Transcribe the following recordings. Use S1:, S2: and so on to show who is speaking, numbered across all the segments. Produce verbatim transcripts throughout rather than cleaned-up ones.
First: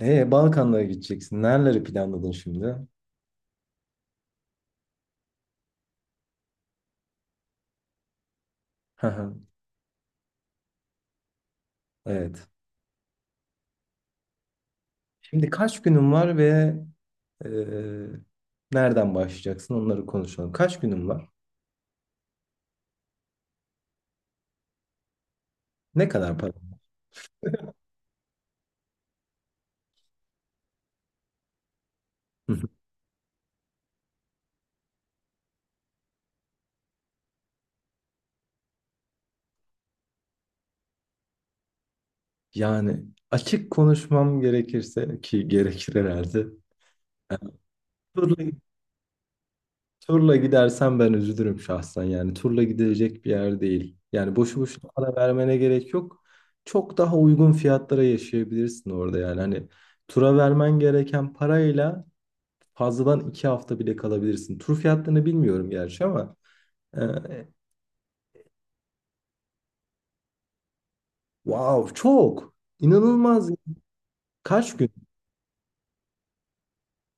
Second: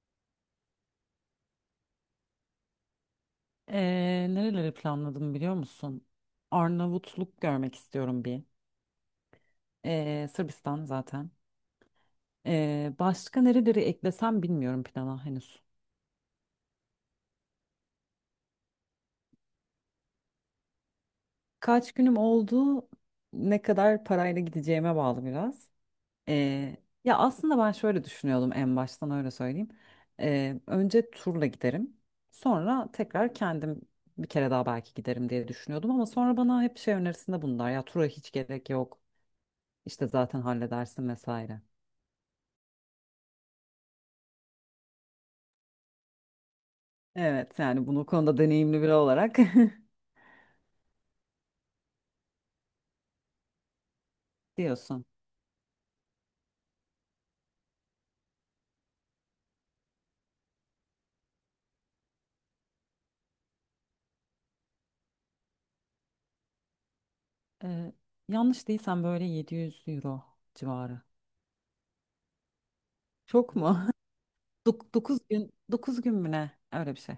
S1: Ee, Balkanlara gideceksin. Nereleri planladın şimdi?
S2: Ee, nereleri planladım biliyor musun? Arnavutluk görmek istiyorum bir.
S1: Hı hı.
S2: Ee, Sırbistan zaten.
S1: Evet.
S2: Ee, başka nereleri eklesem bilmiyorum plana
S1: Şimdi
S2: henüz.
S1: kaç günün var ve e, nereden başlayacaksın? Onları konuşalım. Kaç günün var?
S2: Kaç günüm oldu? Ne kadar parayla gideceğime bağlı biraz.
S1: Ne kadar para?
S2: Ee, ya aslında ben şöyle düşünüyordum, en baştan öyle söyleyeyim. Ee, önce turla giderim.
S1: Hı hı.
S2: Sonra tekrar kendim bir kere daha belki giderim diye düşünüyordum, ama sonra bana hep şey önerisinde bulundular. Ya tura hiç gerek yok. İşte zaten halledersin vesaire.
S1: Yani açık konuşmam gerekirse ki gerekir herhalde. Yani
S2: Evet, yani bunu konuda
S1: turla,
S2: deneyimli biri olarak
S1: turla gidersen ben üzülürüm şahsen. Yani turla gidilecek bir yer değil. Yani boşu boşuna
S2: diyorsun.
S1: para vermene gerek yok. Çok daha uygun fiyatlara yaşayabilirsin orada yani. Hani tura vermen gereken parayla fazladan iki hafta bile kalabilirsin. Tur fiyatlarını bilmiyorum gerçi ama e,
S2: Ee, yanlış değilsem böyle yedi yüz euro civarı.
S1: wow, çok inanılmaz.
S2: Çok mu?
S1: Kaç gün?
S2: Dokuz gün dokuz gün mü ne? Öyle bir şey.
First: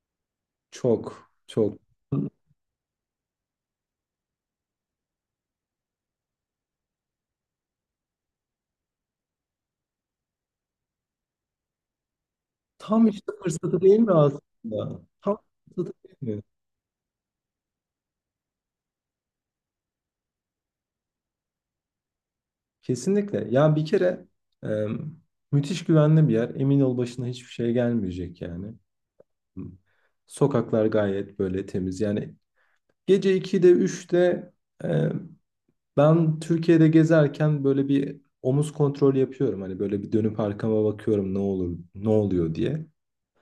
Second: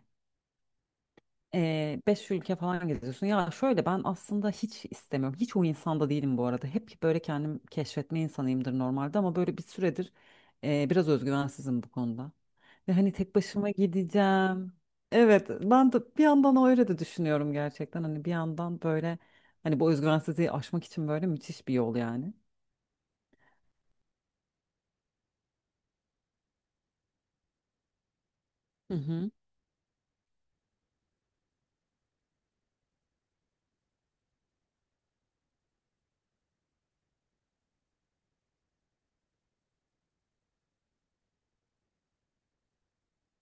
S1: Çok çok.
S2: Ee, beş ülke falan geziyorsun. Ya şöyle, ben aslında hiç istemiyorum. Hiç o insanda değilim bu arada. Hep böyle kendim keşfetme insanıyımdır normalde, ama böyle bir süredir e, biraz özgüvensizim bu konuda. Ve
S1: Tam
S2: hani
S1: işte
S2: tek başıma
S1: fırsatı değil mi
S2: gideceğim.
S1: aslında? Tam
S2: Evet,
S1: fırsatı
S2: ben de bir
S1: değil mi?
S2: yandan öyle de düşünüyorum gerçekten. Hani bir yandan böyle, hani bu özgüvensizliği aşmak için böyle müthiş bir yol yani.
S1: Kesinlikle. Ya bir kere e, müthiş güvenli bir yer. Emin ol başına hiçbir şey gelmeyecek yani.
S2: Hı hı.
S1: Sokaklar gayet böyle temiz. Yani gece ikide üçte, ben Türkiye'de gezerken böyle bir omuz kontrolü yapıyorum. Hani böyle bir dönüp arkama bakıyorum ne olur, ne oluyor diye.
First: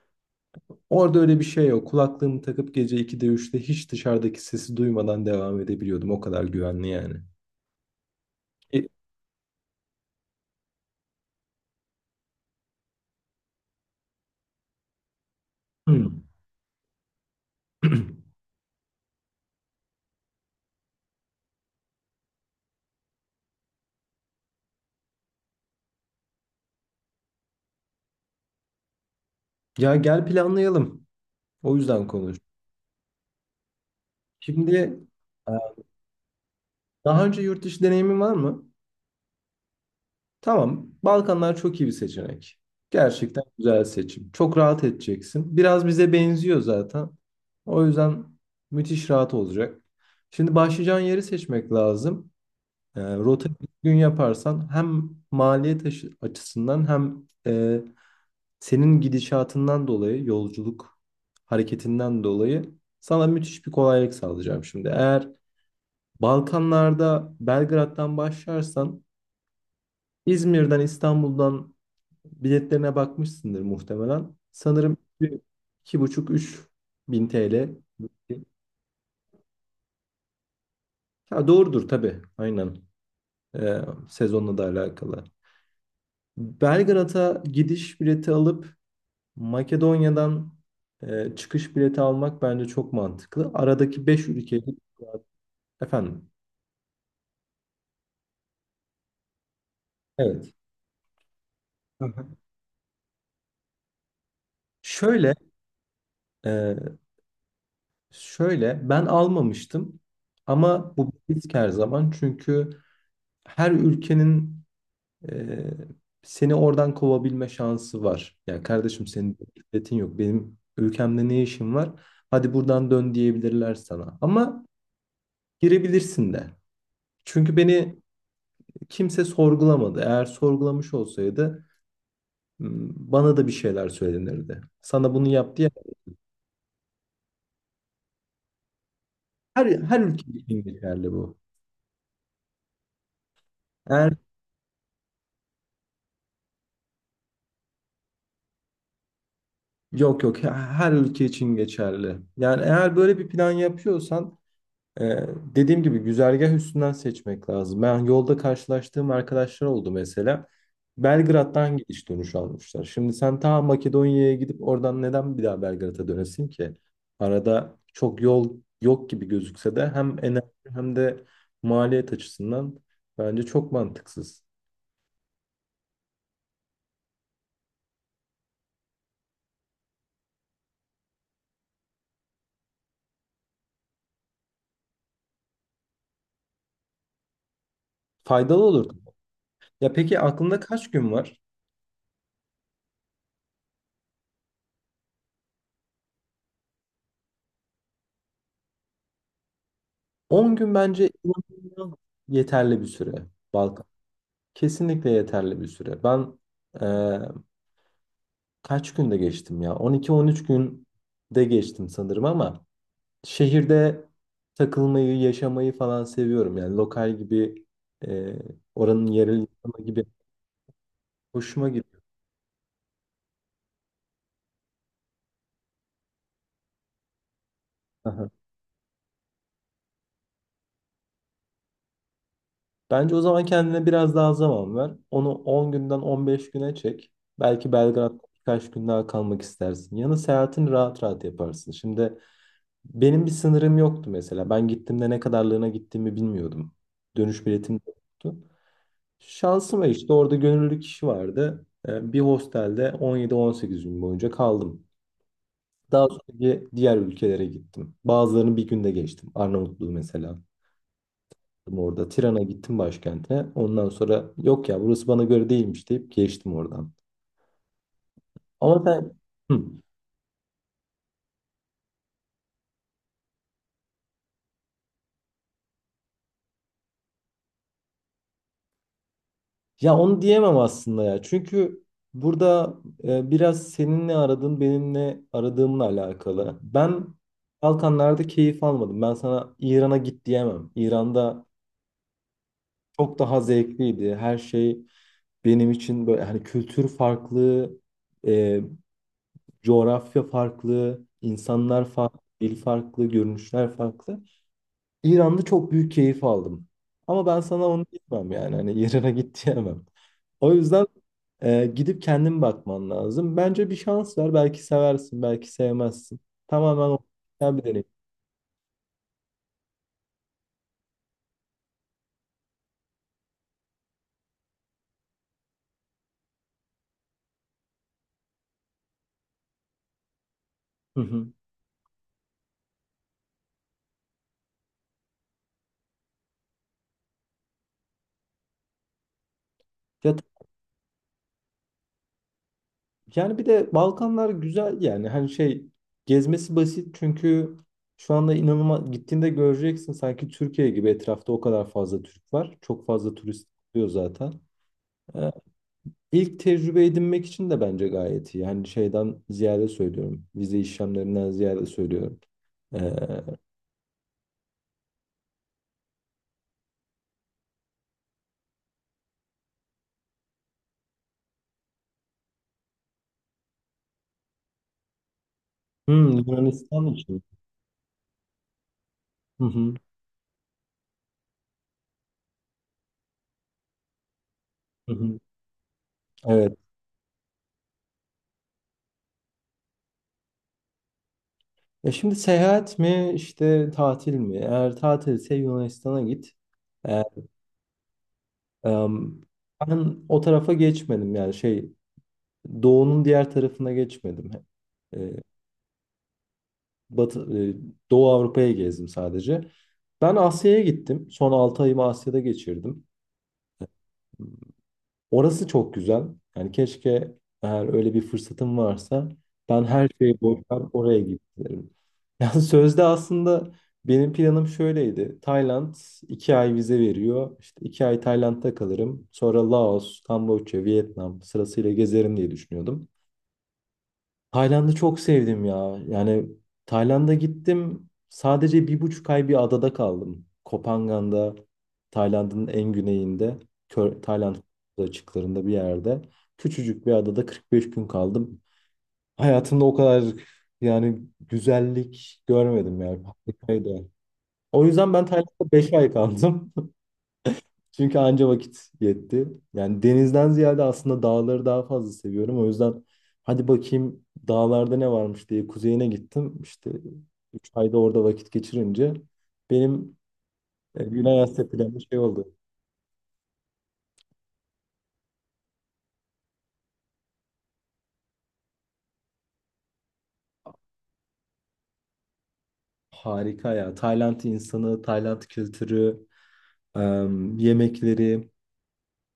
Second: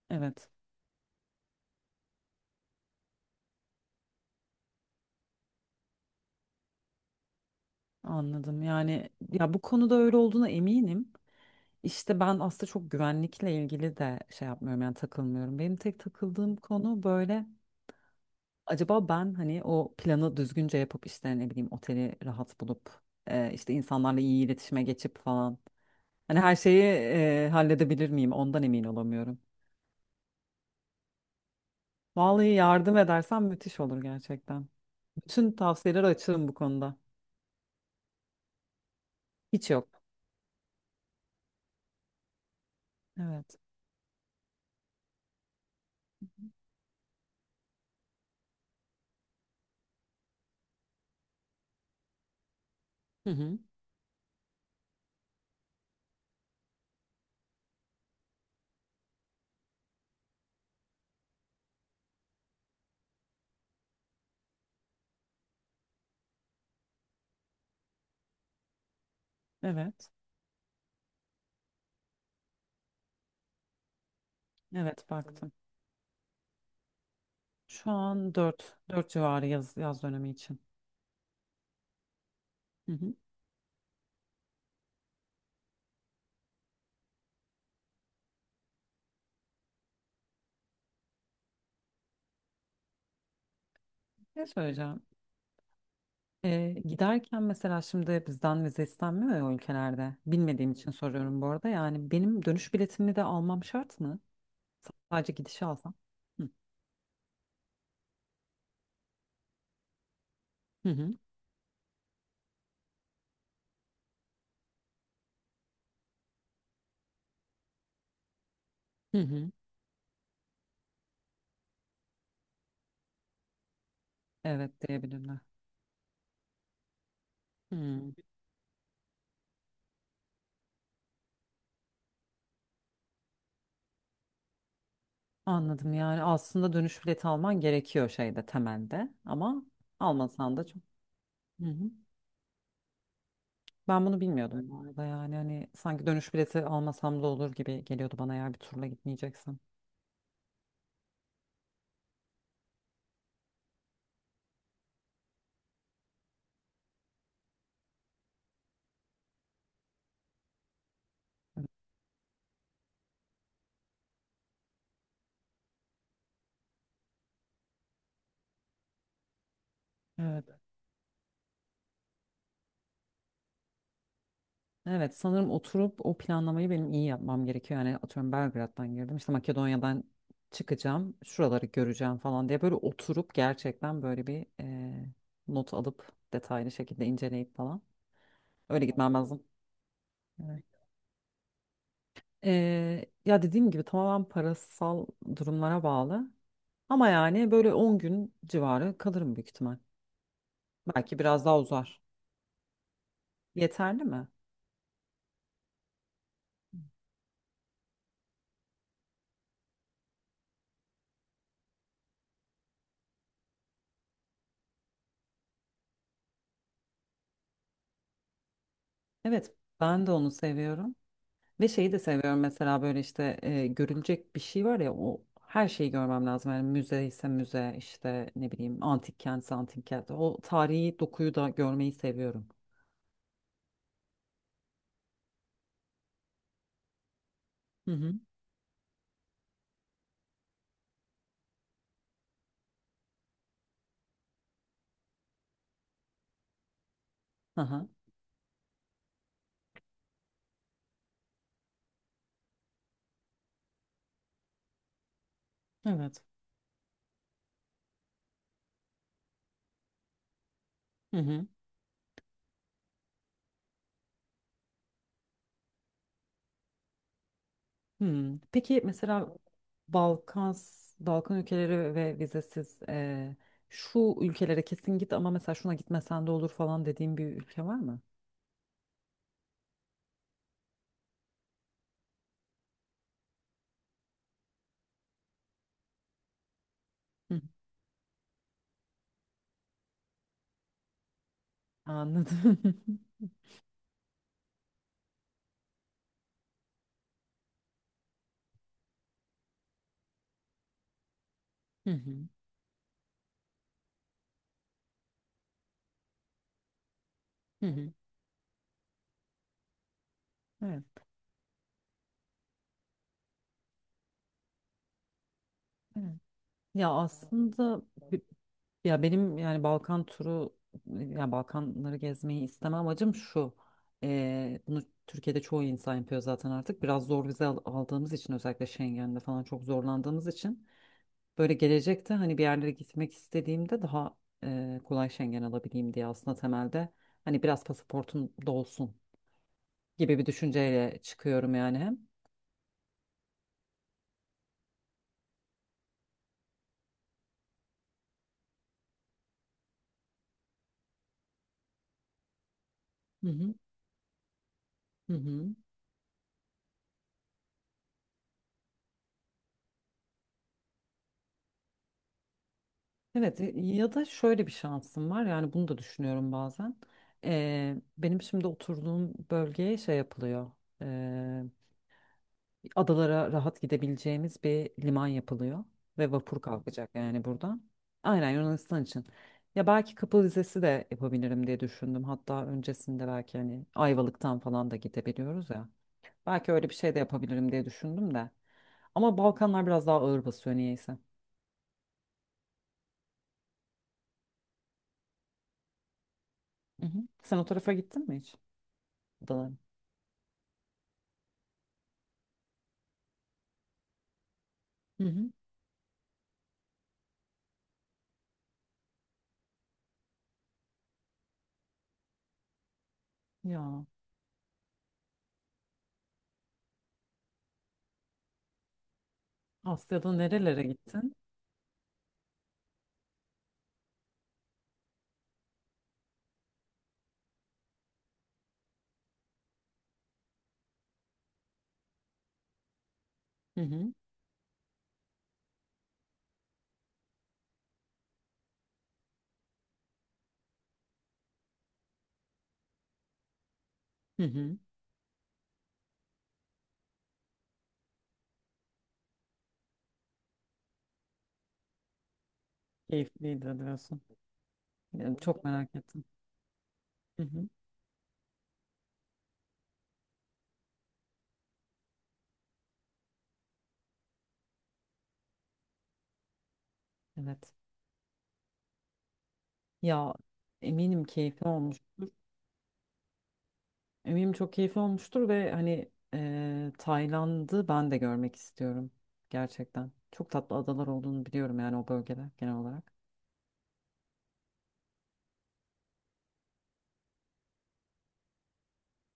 S2: Evet,
S1: Orada öyle bir şey yok. Kulaklığımı takıp gece ikide üçte hiç dışarıdaki sesi duymadan devam edebiliyordum. O kadar güvenli yani.
S2: anladım.
S1: E,
S2: Yani ya bu konuda öyle olduğuna eminim. İşte ben aslında çok güvenlikle ilgili de şey yapmıyorum, yani takılmıyorum. Benim tek
S1: hmm.
S2: takıldığım konu böyle, acaba ben hani o planı düzgünce yapıp işte ne bileyim oteli rahat bulup, e, işte insanlarla iyi iletişime geçip falan. Hani her şeyi e, halledebilir miyim ondan emin olamıyorum.
S1: Ya gel planlayalım. O yüzden konuş.
S2: Vallahi yardım edersen müthiş olur gerçekten.
S1: Şimdi e,
S2: Bütün tavsiyeler açığım bu konuda.
S1: daha önce yurt dışı deneyimin var mı?
S2: Hiç yok.
S1: Tamam, Balkanlar çok iyi bir seçenek. Gerçekten
S2: Evet.
S1: güzel seçim. Çok rahat edeceksin. Biraz bize benziyor zaten. O yüzden müthiş rahat olacak. Şimdi başlayacağın yeri seçmek lazım. E,
S2: Hı
S1: rota
S2: hı.
S1: gün yaparsan hem maliyet aşı- açısından hem e, senin gidişatından dolayı, yolculuk hareketinden dolayı sana müthiş bir kolaylık sağlayacağım şimdi. Eğer Balkanlarda Belgrad'dan başlarsan,
S2: Evet.
S1: İzmir'den, İstanbul'dan, biletlerine bakmışsındır muhtemelen. Sanırım
S2: Evet,
S1: bir-
S2: baktım.
S1: iki buçuk üç bin T L.
S2: Şu an dört dört civarı, yaz, yaz dönemi için.
S1: Ha, doğrudur tabii. Aynen.
S2: Hı hı.
S1: Ee, sezonla da alakalı. Belgrad'a gidiş bileti alıp Makedonya'dan e, çıkış bileti almak bence çok mantıklı. Aradaki beş
S2: Ne
S1: ülkeyi
S2: söyleyeceğim?
S1: efendim.
S2: Ee, giderken mesela şimdi bizden vize istenmiyor ya o ülkelerde.
S1: Evet.
S2: Bilmediğim için soruyorum bu arada.
S1: Hı
S2: Yani
S1: hı.
S2: benim dönüş biletimi de almam şart mı?
S1: Şöyle
S2: Sadece gidişi alsam. Hı
S1: e, şöyle ben almamıştım
S2: hı
S1: ama bu
S2: hı
S1: bir risk her zaman, çünkü her ülkenin Ee, seni oradan kovabilme şansı var. Yani kardeşim
S2: hı
S1: senin
S2: hı.
S1: devletin yok. Benim ülkemde ne işin var? Hadi buradan dön diyebilirler sana. Ama
S2: Evet, diyebilirler.
S1: girebilirsin de. Çünkü beni
S2: Hı.
S1: kimse sorgulamadı. Eğer sorgulamış olsaydı m, bana da bir şeyler söylenirdi. Sana bunu yap diye.
S2: Anladım, yani aslında dönüş bileti alman gerekiyor şeyde temelde, ama
S1: Her, her ülke
S2: almasan
S1: için
S2: da çok.
S1: geçerli bu.
S2: Hı hı. Ben
S1: Eğer,
S2: bunu bilmiyordum bu arada, yani hani sanki dönüş bileti almasam da olur gibi geliyordu bana, eğer bir turla gitmeyeceksin.
S1: yok yok, her ülke için geçerli. Yani eğer böyle bir plan yapıyorsan, Ee, dediğim gibi güzergah üstünden seçmek lazım. Ben yolda karşılaştığım arkadaşlar oldu mesela. Belgrad'dan gidiş dönüş almışlar. Şimdi sen ta Makedonya'ya gidip oradan neden bir daha Belgrad'a dönesin ki? Arada çok yol yok gibi gözükse de hem enerji
S2: Evet.
S1: hem de maliyet açısından bence çok mantıksız.
S2: Evet, sanırım oturup o planlamayı benim iyi yapmam gerekiyor. Yani atıyorum Belgrad'dan girdim, işte Makedonya'dan çıkacağım, şuraları göreceğim falan diye böyle oturup gerçekten böyle bir e, not alıp detaylı şekilde inceleyip falan
S1: Faydalı
S2: öyle
S1: olur.
S2: gitmem lazım.
S1: Ya peki aklında
S2: Evet.
S1: kaç gün var?
S2: E, ya dediğim gibi tamamen parasal durumlara bağlı, ama yani böyle on gün civarı kalırım büyük ihtimal.
S1: On gün bence
S2: Belki biraz daha
S1: inanılmaz
S2: uzar.
S1: yeterli bir süre. Balkan.
S2: Yeterli mi?
S1: Kesinlikle yeterli bir süre. Ben kaç günde geçtim ya? on iki on üç günde geçtim sanırım ama şehirde takılmayı, yaşamayı falan seviyorum. Yani lokal gibi, e, oranın yerel
S2: Evet,
S1: insanı gibi
S2: ben de onu seviyorum. Ve
S1: hoşuma
S2: şeyi de
S1: gidiyor.
S2: seviyorum mesela, böyle işte e, görülecek bir şey var ya, o her şeyi görmem lazım. Yani müze ise müze,
S1: Aha.
S2: işte ne bileyim, antik kentse antik kent. O tarihi dokuyu da görmeyi seviyorum.
S1: Bence o zaman kendine biraz daha zaman ver. Onu on günden on beş güne çek. Belki
S2: Hı hı.
S1: Belgrad'da birkaç gün daha kalmak istersin. Yanı seyahatini rahat rahat yaparsın. Şimdi benim bir sınırım yoktu mesela. Ben gittiğimde ne kadarlığına gittiğimi bilmiyordum. Dönüş biletim de
S2: Aha.
S1: yoktu. Şansıma işte orada gönüllü kişi vardı. Ee, Bir hostelde on yedi on sekiz gün boyunca kaldım. Daha
S2: Evet.
S1: sonra di- diğer ülkelere gittim. Bazılarını bir günde geçtim. Arnavutluğu mesela.
S2: Hı hı.
S1: Orada Tiran'a gittim, başkente. Ondan sonra yok ya, burası bana göre değilmiş deyip geçtim oradan.
S2: Hmm. Peki
S1: Ama ben.
S2: mesela
S1: Hı.
S2: Balkan Balkan ülkeleri ve vizesiz, e, şu ülkelere kesin git ama mesela şuna gitmesen de olur falan dediğim bir ülke var mı?
S1: Ya onu diyemem aslında ya. Çünkü burada e, biraz senin ne aradığın benim ne aradığımla alakalı. Ben
S2: Hı.
S1: Balkanlarda keyif almadım. Ben sana İran'a git diyemem. İran'da
S2: Anladım.
S1: çok daha zevkliydi. Her şey benim için böyle, hani kültür farklı, e, coğrafya farklı, insanlar
S2: Hı
S1: farklı,
S2: hı.
S1: dil farklı, görünüşler farklı. İran'da çok büyük keyif aldım. Ama ben sana
S2: Hı
S1: onu
S2: hı.
S1: diyemem yani. Hani İran'a git diyemem. O
S2: Evet.
S1: yüzden e, gidip kendin bakman lazım. Bence bir şans ver. Belki seversin, belki
S2: Evet.
S1: sevmezsin. Tamamen
S2: Ya
S1: o. Sen bir
S2: aslında
S1: deneyim.
S2: bi- ya benim, yani Balkan turu, ya Balkanları gezmeyi isteme amacım şu. Ee, bunu Türkiye'de çoğu insan yapıyor zaten artık. Biraz zor vize al- aldığımız için, özellikle Schengen'de falan çok zorlandığımız için
S1: Hı hı.
S2: böyle gelecekte, hani bir yerlere gitmek istediğimde daha e, kolay Schengen alabileyim diye, aslında temelde hani biraz pasaportum dolsun
S1: Ya,
S2: gibi bir düşünceyle çıkıyorum yani hem.
S1: yani bir de Balkanlar güzel yani, hani şey, gezmesi basit çünkü şu anda inanılmaz, gittiğinde göreceksin sanki Türkiye gibi, etrafta o kadar fazla Türk var. Çok fazla
S2: Hı
S1: turist
S2: hı.
S1: oluyor zaten.
S2: Hı
S1: Ee,
S2: hı.
S1: İlk tecrübe edinmek için de bence gayet iyi. Yani şeyden ziyade söylüyorum. Vize işlemlerinden ziyade söylüyorum. Ee,
S2: Evet, e, ya da şöyle bir şansım var, yani bunu da düşünüyorum bazen. Ee, benim şimdi oturduğum bölgeye şey yapılıyor. ee, adalara rahat gidebileceğimiz bir liman yapılıyor
S1: hmm,
S2: ve vapur
S1: Yunanistan
S2: kalkacak
S1: için.
S2: yani buradan. Aynen, Yunanistan için.
S1: Hı
S2: Ya
S1: hı,
S2: belki Kapı Vizesi de yapabilirim diye düşündüm. Hatta öncesinde belki, hani Ayvalık'tan falan da
S1: hı hı.
S2: gidebiliyoruz ya. Belki
S1: Evet.
S2: öyle bir şey de yapabilirim diye düşündüm de. Ama Balkanlar biraz daha ağır basıyor niyeyse.
S1: E şimdi seyahat mi işte tatil mi? Eğer tatilse Yunanistan'a git.
S2: Hı hı.
S1: Ee,
S2: Sen o tarafa gittin mi hiç?
S1: Em,
S2: Adalara?
S1: ben o tarafa geçmedim yani şey, doğunun diğer tarafına geçmedim. E,
S2: Hı hı.
S1: Batı, e, Doğu Avrupa'ya gezdim sadece. Ben Asya'ya gittim. Son altı ayımı Asya'da geçirdim.
S2: Ya
S1: Orası çok güzel. Yani keşke eğer öyle bir fırsatım varsa ben her
S2: Asya'da
S1: şeyi boşver
S2: nerelere
S1: oraya
S2: gittin?
S1: giderim. Yani sözde aslında benim planım şöyleydi. Tayland iki ay vize veriyor. İşte iki ay Tayland'da kalırım. Sonra Laos, Kamboçya, Vietnam sırasıyla gezerim diye düşünüyordum.
S2: Hı hı.
S1: Tayland'ı çok sevdim ya. Yani Tayland'a gittim. Sadece bir buçuk ay bir adada kaldım. Koh Phangan'da, Tayland'ın en güneyinde, Kö-
S2: Hı
S1: Tayland
S2: hı.
S1: açıklarında bir yerde. Küçücük bir adada kırk beş gün kaldım. Hayatımda o kadar, yani, güzellik görmedim yani.
S2: Keyifliydi
S1: Harikaydı.
S2: diyorsun.
S1: O yüzden ben
S2: Yani çok
S1: Tayland'da beş
S2: merak
S1: ay
S2: ettim.
S1: kaldım.
S2: Hı hı.
S1: Çünkü anca vakit yetti. Yani denizden ziyade aslında dağları daha fazla seviyorum. O yüzden hadi bakayım dağlarda ne varmış diye kuzeyine gittim. İşte üç
S2: Evet.
S1: ayda orada vakit geçirince benim
S2: Ya
S1: e,
S2: eminim
S1: Güney
S2: keyifli
S1: Asya planı şey
S2: olmuştur.
S1: oldu.
S2: Eminim çok keyifli olmuştur, ve hani e, Tayland'ı ben de görmek istiyorum. Gerçekten. Çok tatlı adalar olduğunu biliyorum yani, o bölgede genel olarak.
S1: Harika ya. Tayland insanı, Tayland kültürü, em, yemekleri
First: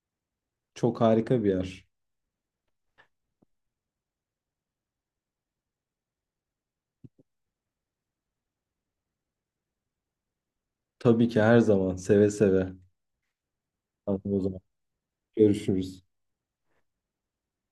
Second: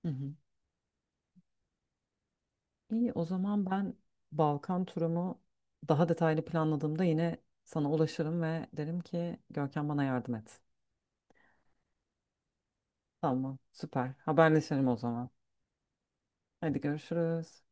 S2: Hı hı.
S1: çok harika bir yer.
S2: İyi, o zaman ben Balkan turumu daha detaylı planladığımda yine sana ulaşırım ve derim ki, Görkem bana yardım et.
S1: Tabii ki her zaman seve seve.
S2: Tamam, süper.
S1: Tamam o zaman
S2: Haberleşelim o zaman.
S1: görüşürüz.
S2: Hadi görüşürüz.